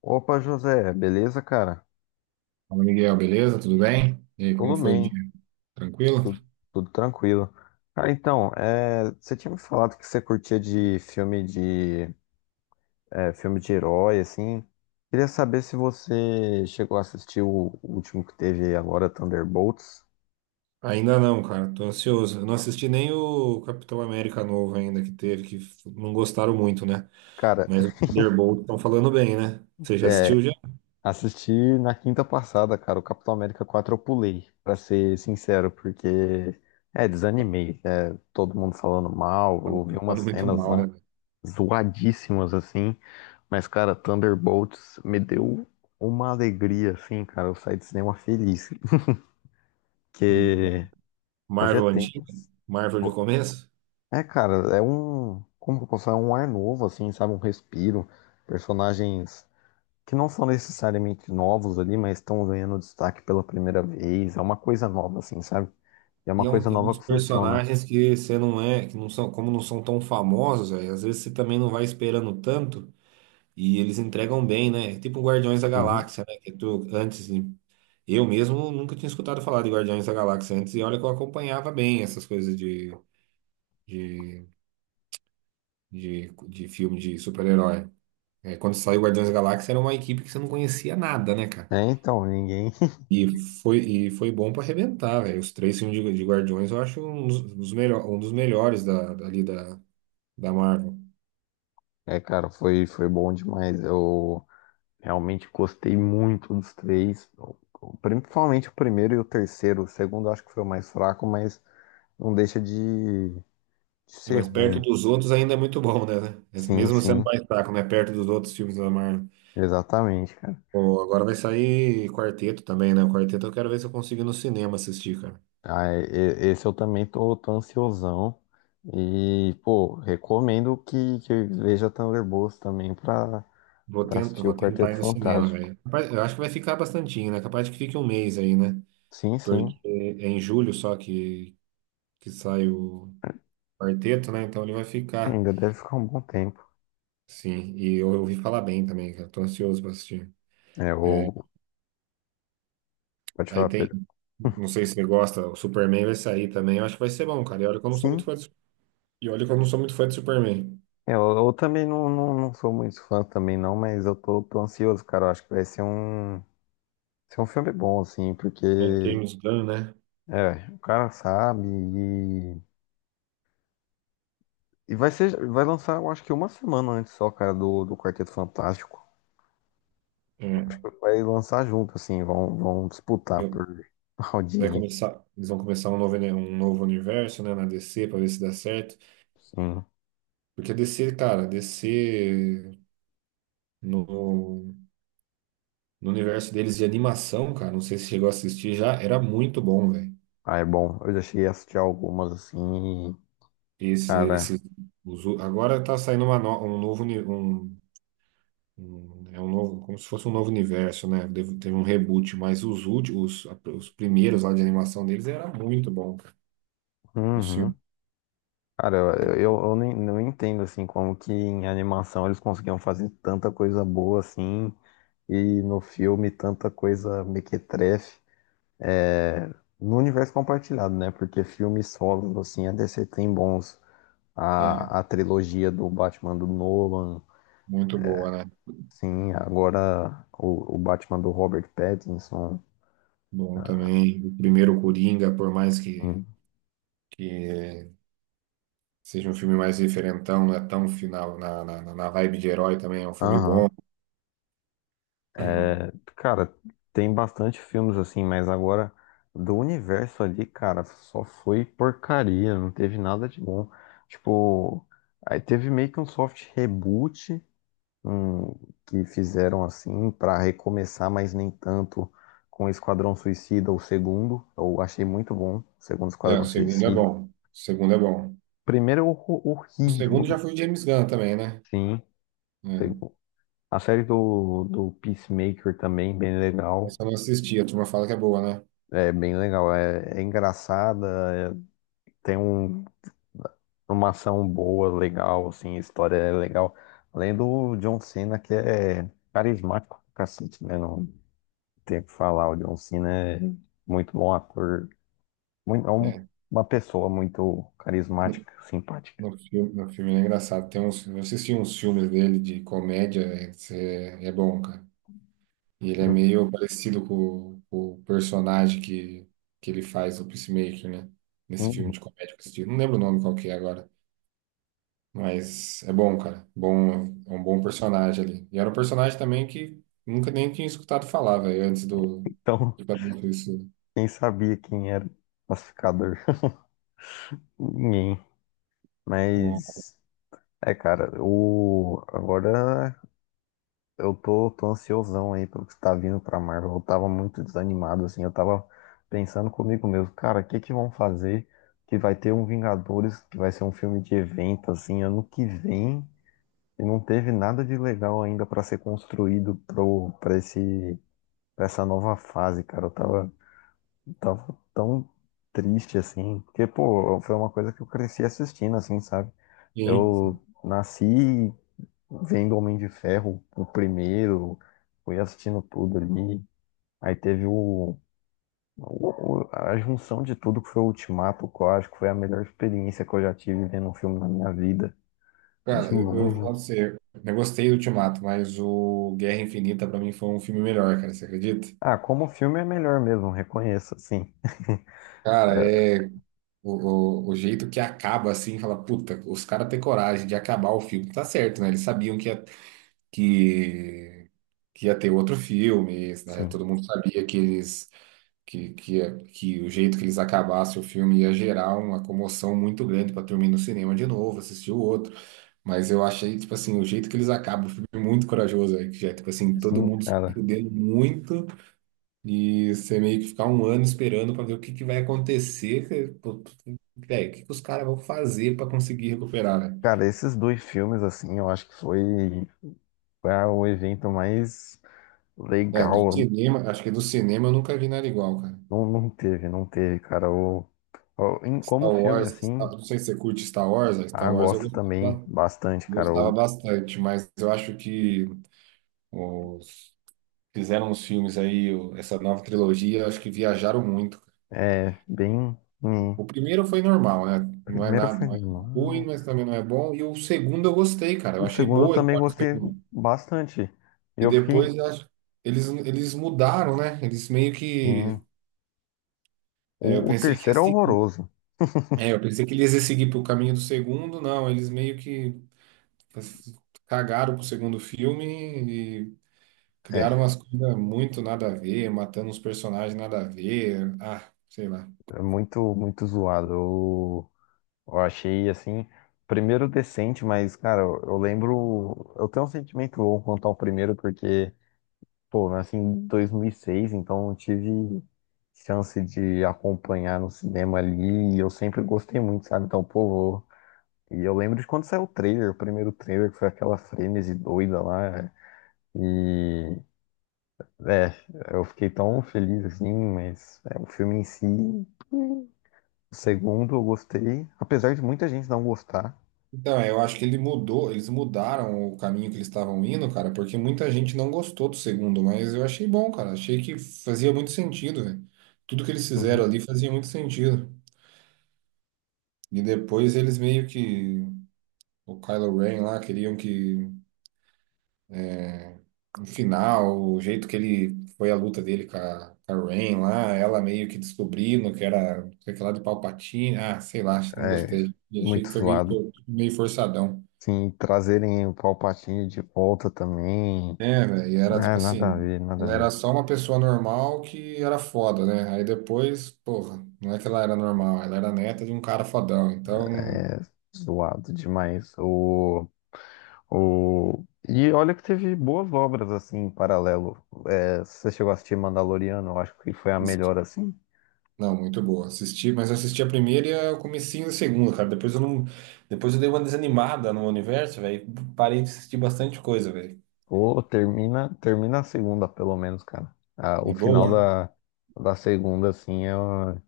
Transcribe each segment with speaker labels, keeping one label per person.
Speaker 1: Opa, José, beleza, cara?
Speaker 2: Fala, Miguel, beleza? Tudo bem? E aí, como
Speaker 1: Tudo
Speaker 2: foi o dia?
Speaker 1: bem,
Speaker 2: Tranquilo?
Speaker 1: tudo, tudo tranquilo. Cara, então, você tinha me falado que você curtia de filme de herói, assim. Queria saber se você chegou a assistir o último que teve agora, Thunderbolts.
Speaker 2: Ainda não, cara, tô ansioso. Eu não assisti nem o Capitão América novo ainda que teve, não gostaram muito, né?
Speaker 1: Cara,
Speaker 2: Mas o Thunderbolt estão falando bem, né? Você já
Speaker 1: é,
Speaker 2: assistiu já?
Speaker 1: assisti na quinta passada, cara, o Capitão América 4 eu pulei, pra ser sincero, porque desanimei. É, todo mundo falando mal,
Speaker 2: Tava
Speaker 1: eu vi umas
Speaker 2: falando muito
Speaker 1: cenas
Speaker 2: mal,
Speaker 1: lá
Speaker 2: né?
Speaker 1: zoadíssimas assim, mas cara, Thunderbolts me deu uma alegria assim, cara, eu saí do cinema feliz,
Speaker 2: Hum.
Speaker 1: porque fazia
Speaker 2: Marvel antiga,
Speaker 1: tempo.
Speaker 2: Marvel de começo.
Speaker 1: É, cara, como que eu posso falar, é um ar novo assim, sabe, um respiro, personagens que não são necessariamente novos ali, mas estão ganhando destaque pela primeira vez, é uma coisa nova assim, sabe? E é
Speaker 2: E
Speaker 1: uma coisa
Speaker 2: é um
Speaker 1: nova
Speaker 2: dos
Speaker 1: que funciona.
Speaker 2: personagens que você não é, que não são, como não são tão famosos, aí, às vezes você também não vai esperando tanto. E eles entregam bem, né? É tipo um Guardiões da
Speaker 1: Uhum.
Speaker 2: Galáxia, né? Que tu, antes, de- eu mesmo nunca tinha escutado falar de Guardiões da Galáxia antes, e olha que eu acompanhava bem essas coisas de, de filme de super-herói. É, quando saiu Guardiões da Galáxia, era uma equipe que você não conhecia nada, né, cara?
Speaker 1: É, então, ninguém.
Speaker 2: E e foi bom pra arrebentar, velho. Os três filmes de Guardiões eu acho um um dos melhores dali da Marvel.
Speaker 1: É, cara, foi bom demais. Eu realmente gostei muito dos três, principalmente o primeiro e o terceiro. O segundo eu acho que foi o mais fraco, mas não deixa de
Speaker 2: É,
Speaker 1: ser
Speaker 2: mas perto
Speaker 1: ruim.
Speaker 2: dos outros ainda é muito bom, né?
Speaker 1: Sim,
Speaker 2: Mesmo sendo
Speaker 1: sim,
Speaker 2: mais fraco, né? Perto dos outros filmes da Marvel.
Speaker 1: exatamente, cara.
Speaker 2: Pô, agora vai sair quarteto também, né? O quarteto eu quero ver se eu consigo ir no cinema assistir, cara.
Speaker 1: Ah, esse eu também tô ansiosão. E, pô, recomendo que veja Thunderbolts também pra assistir o
Speaker 2: Vou tentar
Speaker 1: Quarteto
Speaker 2: ir no cinema,
Speaker 1: Fantástico.
Speaker 2: velho. Eu acho que vai ficar bastantinho, né? Capaz de que fique um mês aí, né?
Speaker 1: Sim, sim,
Speaker 2: Porque é em julho só que sai o quarteto, né? Então ele vai ficar,
Speaker 1: ainda deve ficar um bom tempo.
Speaker 2: sim. E eu ouvi falar bem também, cara. Tô ansioso pra assistir.
Speaker 1: É,
Speaker 2: É,
Speaker 1: o... Pode
Speaker 2: aí
Speaker 1: falar,
Speaker 2: tem,
Speaker 1: Pedro.
Speaker 2: não sei se você gosta, o Superman vai sair também. Eu acho que vai ser bom, cara. E olha que eu não sou muito
Speaker 1: Sim.
Speaker 2: fã de, e olha que eu não sou muito fã de Superman.
Speaker 1: É, eu também não sou muito fã também não, mas eu tô ansioso, cara. Eu acho que vai ser ser um filme bom, assim, porque
Speaker 2: É, James Gunn, né?
Speaker 1: é, o cara sabe e vai ser, vai lançar, eu acho que uma semana antes só, cara, do Quarteto Fantástico. Eu
Speaker 2: É.
Speaker 1: acho que vai lançar junto, assim, vão disputar
Speaker 2: Eu-
Speaker 1: por
Speaker 2: Vai
Speaker 1: audiência,
Speaker 2: começar, eles vão começar um novo universo, né, na DC pra ver se dá certo.
Speaker 1: sim.
Speaker 2: Porque a DC, cara, a DC no, no universo deles de animação, cara, não sei se chegou a assistir já, era muito bom, velho.
Speaker 1: Ah, é bom. Eu já cheguei a assistir algumas, assim, e,
Speaker 2: Esse,
Speaker 1: cara.
Speaker 2: esse, agora tá saindo uma no- um novo, uni- um- é um novo, como se fosse um novo universo, né? Teve um reboot, mas os últimos, os primeiros lá de animação deles era muito bom, cara. Os filmes.
Speaker 1: Uhum. Cara, eu nem, não entendo assim como que em animação eles conseguiam fazer tanta coisa boa assim e no filme tanta coisa mequetrefe é, no universo compartilhado, né? Porque filmes solos assim a DC tem bons.
Speaker 2: É,
Speaker 1: A trilogia do Batman do Nolan,
Speaker 2: muito boa, né?
Speaker 1: sim, agora o Batman do Robert Pattinson.
Speaker 2: Bom também. O primeiro Coringa, por mais que
Speaker 1: Hum.
Speaker 2: que seja um filme mais diferentão, não é tão final na vibe de herói também, é um filme bom.
Speaker 1: Aham. Cara, tem bastante filmes assim, mas agora do universo ali, cara, só foi porcaria, não teve nada de bom. Tipo, aí teve meio que um soft reboot, um, que fizeram assim pra recomeçar, mas nem tanto com Esquadrão Suicida, o segundo. Eu achei muito bom, o segundo
Speaker 2: É, o
Speaker 1: Esquadrão
Speaker 2: segundo é
Speaker 1: Suicida.
Speaker 2: bom. O segundo é bom.
Speaker 1: Primeiro é
Speaker 2: O segundo
Speaker 1: horrível,
Speaker 2: já foi o James Gunn também, né?
Speaker 1: sim.
Speaker 2: É.
Speaker 1: Segu- A série do Peacemaker também, bem legal.
Speaker 2: Essa eu não assisti, a turma fala que é boa, né?
Speaker 1: É bem legal, é, é engraçada, é- tem um, uma ação boa, legal, assim, a história é legal. Além do John Cena, que é carismático pra cacete, né? Não tem o que falar, o John Cena é muito bom ator, muito,
Speaker 2: É.
Speaker 1: uma pessoa muito
Speaker 2: No,
Speaker 1: carismática, simpática.
Speaker 2: no filme é engraçado. Tem uns, eu assisti uns filmes dele de comédia, é, é bom, cara. E ele é meio parecido com o personagem que ele faz, o Peacemaker, né? Nesse
Speaker 1: Hum,
Speaker 2: filme de comédia que eu assisti. Não lembro o nome qual que é agora. Mas é bom, cara. Bom, é um bom personagem ali. E era um personagem também que nunca nem tinha escutado falar, velho, antes do
Speaker 1: Então,
Speaker 2: do Capitão isso.
Speaker 1: quem sabia quem era o classificador? Ninguém.
Speaker 2: Ó,
Speaker 1: Mas, é, cara, o, agora eu tô ansiosão aí pelo que tá vindo pra Marvel. Eu tava muito desanimado, assim. Eu tava pensando comigo mesmo, cara, o que que vão fazer que vai ter um Vingadores, que vai ser um filme de evento, assim, ano que vem, e não teve nada de legal ainda pra ser construído pra pra essa nova fase, cara. Tava tão triste, assim, porque, pô, foi uma coisa que eu cresci assistindo, assim, sabe?
Speaker 2: sim, sim.
Speaker 1: Eu nasci vendo Homem de Ferro, o primeiro, fui assistindo tudo ali. Aí teve a junção de tudo que foi o Ultimato, que eu acho que foi a melhor experiência que eu já tive vendo um filme na minha vida, de
Speaker 2: Cara, eu
Speaker 1: longe.
Speaker 2: falo pra você, eu gostei do Ultimato, mas o Guerra Infinita pra mim foi um filme melhor, cara, você acredita?
Speaker 1: Ah, como filme é melhor mesmo, reconheço,
Speaker 2: Cara, é o, o jeito que acaba assim, fala, puta, os caras têm coragem de acabar o filme. Tá certo, né? Eles sabiam que, que ia ter outro filme, né?
Speaker 1: sim,
Speaker 2: Todo mundo sabia que eles que o jeito que eles acabassem o filme ia gerar uma comoção muito grande para turma ir no cinema de novo, assistir o outro. Mas eu achei, tipo assim, o jeito que eles acabam o filme é muito corajoso, aí, que já, tipo assim, todo
Speaker 1: sim,
Speaker 2: mundo se
Speaker 1: cara.
Speaker 2: fudendo muito e você meio que ficar um ano esperando para ver que vai acontecer, que, pô, velho, que os caras vão fazer para conseguir recuperar, né?
Speaker 1: Cara, esses dois filmes, assim, eu acho que foi o evento mais
Speaker 2: É, do
Speaker 1: legal.
Speaker 2: cinema, acho que do cinema eu nunca vi nada igual, cara.
Speaker 1: Não teve, cara. Como filme, assim.
Speaker 2: Não sei se você curte Star Wars, a Star
Speaker 1: Ah,
Speaker 2: Wars eu
Speaker 1: gosto também
Speaker 2: gostava.
Speaker 1: bastante, cara.
Speaker 2: Gostava bastante, mas eu acho que os- fizeram os filmes aí, essa nova trilogia, eu acho que viajaram muito.
Speaker 1: É bem. Hum,
Speaker 2: O primeiro foi normal, né? Não é
Speaker 1: primeiro
Speaker 2: nada,
Speaker 1: foi
Speaker 2: não é ruim,
Speaker 1: normal.
Speaker 2: mas também não é bom. E o segundo eu gostei, cara. Eu
Speaker 1: O
Speaker 2: achei
Speaker 1: segundo eu
Speaker 2: boa a
Speaker 1: também
Speaker 2: história do
Speaker 1: gostei
Speaker 2: segundo.
Speaker 1: bastante.
Speaker 2: E
Speaker 1: Eu fiquei.
Speaker 2: depois eu acho- eles mudaram, né? Eles meio
Speaker 1: Hum,
Speaker 2: que. É, eu
Speaker 1: o
Speaker 2: pensei que ia
Speaker 1: terceiro é
Speaker 2: seguir.
Speaker 1: horroroso.
Speaker 2: É, eu pensei que eles iam seguir pro caminho do segundo, não. Eles meio que cagaram pro segundo filme. Criaram
Speaker 1: É,
Speaker 2: umas coisas muito nada a ver, matando uns personagens nada a ver. Ah, sei lá.
Speaker 1: é muito zoado. Eu achei assim. Primeiro decente, mas, cara, eu lembro. Eu tenho um sentimento bom quanto ao primeiro, porque, pô, eu nasci em 2006, então eu tive chance de acompanhar no cinema ali e eu sempre gostei muito, sabe? Então, pô, vou. E eu lembro de quando saiu o trailer, o primeiro trailer, que foi aquela frenesi doida lá. E. É, eu fiquei tão feliz assim, mas é, o filme em si. O segundo eu gostei, apesar de muita gente não gostar.
Speaker 2: Então, é, eu acho que ele mudou, eles mudaram o caminho que eles estavam indo, cara, porque muita gente não gostou do segundo, mas eu achei bom, cara. Achei que fazia muito sentido, velho. Tudo que eles fizeram
Speaker 1: Uhum.
Speaker 2: ali fazia muito sentido. E depois eles meio que, o Kylo Ren lá, queriam que no final, o jeito que ele foi a luta dele com a Rain lá, ela meio que descobrindo que era sei lá de Palpatine, ah, sei lá, acho que não
Speaker 1: É
Speaker 2: gostei. E achei
Speaker 1: muito
Speaker 2: que foi
Speaker 1: zoado.
Speaker 2: meio forçadão.
Speaker 1: Sim, trazerem o Palpatine de volta também.
Speaker 2: É, velho, e era
Speaker 1: Ah,
Speaker 2: tipo
Speaker 1: nada a
Speaker 2: assim,
Speaker 1: ver, nada a
Speaker 2: ela era
Speaker 1: ver.
Speaker 2: só uma pessoa normal que era foda, né? Aí depois, porra, não é que ela era normal, ela era neta de um cara fodão, então.
Speaker 1: É zoado demais. O. O... E olha que teve boas obras assim em paralelo. É, você chegou a assistir Mandaloriano, eu acho que foi a melhor assim.
Speaker 2: Não, muito boa. Assisti, mas assisti a primeira e o comecinho da segunda, cara. Depois eu dei uma desanimada no universo, velho. Parei de assistir bastante coisa, velho.
Speaker 1: Ou termina, termina a segunda, pelo menos, cara. Ah, o
Speaker 2: É
Speaker 1: final
Speaker 2: boa?
Speaker 1: da segunda, assim, é,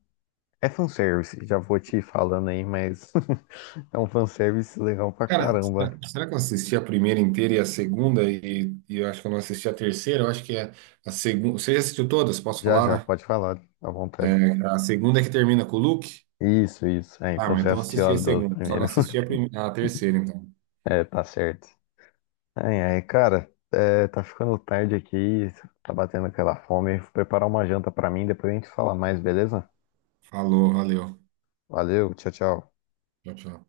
Speaker 1: é fanservice. Já vou te falando aí, mas é um fanservice legal pra
Speaker 2: Cara,
Speaker 1: caramba.
Speaker 2: será que eu assisti a primeira inteira e a segunda e eu acho que eu não assisti a terceira? Eu acho que é a segunda. Você já assistiu todas? Posso
Speaker 1: Já já,
Speaker 2: falar,
Speaker 1: pode falar, à vontade.
Speaker 2: né? A segunda é que termina com o Luke?
Speaker 1: Isso, isso. É,
Speaker 2: Ah,
Speaker 1: então
Speaker 2: mas
Speaker 1: você
Speaker 2: então eu
Speaker 1: assistiu
Speaker 2: assisti a
Speaker 1: as duas
Speaker 2: segunda. Só não
Speaker 1: primeiras.
Speaker 2: assisti a, a terceira, então.
Speaker 1: É, tá certo. Ai, ai, cara, é, tá ficando tarde aqui, tá batendo aquela fome. Vou preparar uma janta pra mim, depois a gente fala mais, beleza?
Speaker 2: Falou, valeu.
Speaker 1: Valeu, tchau, tchau.
Speaker 2: Tchau, tchau.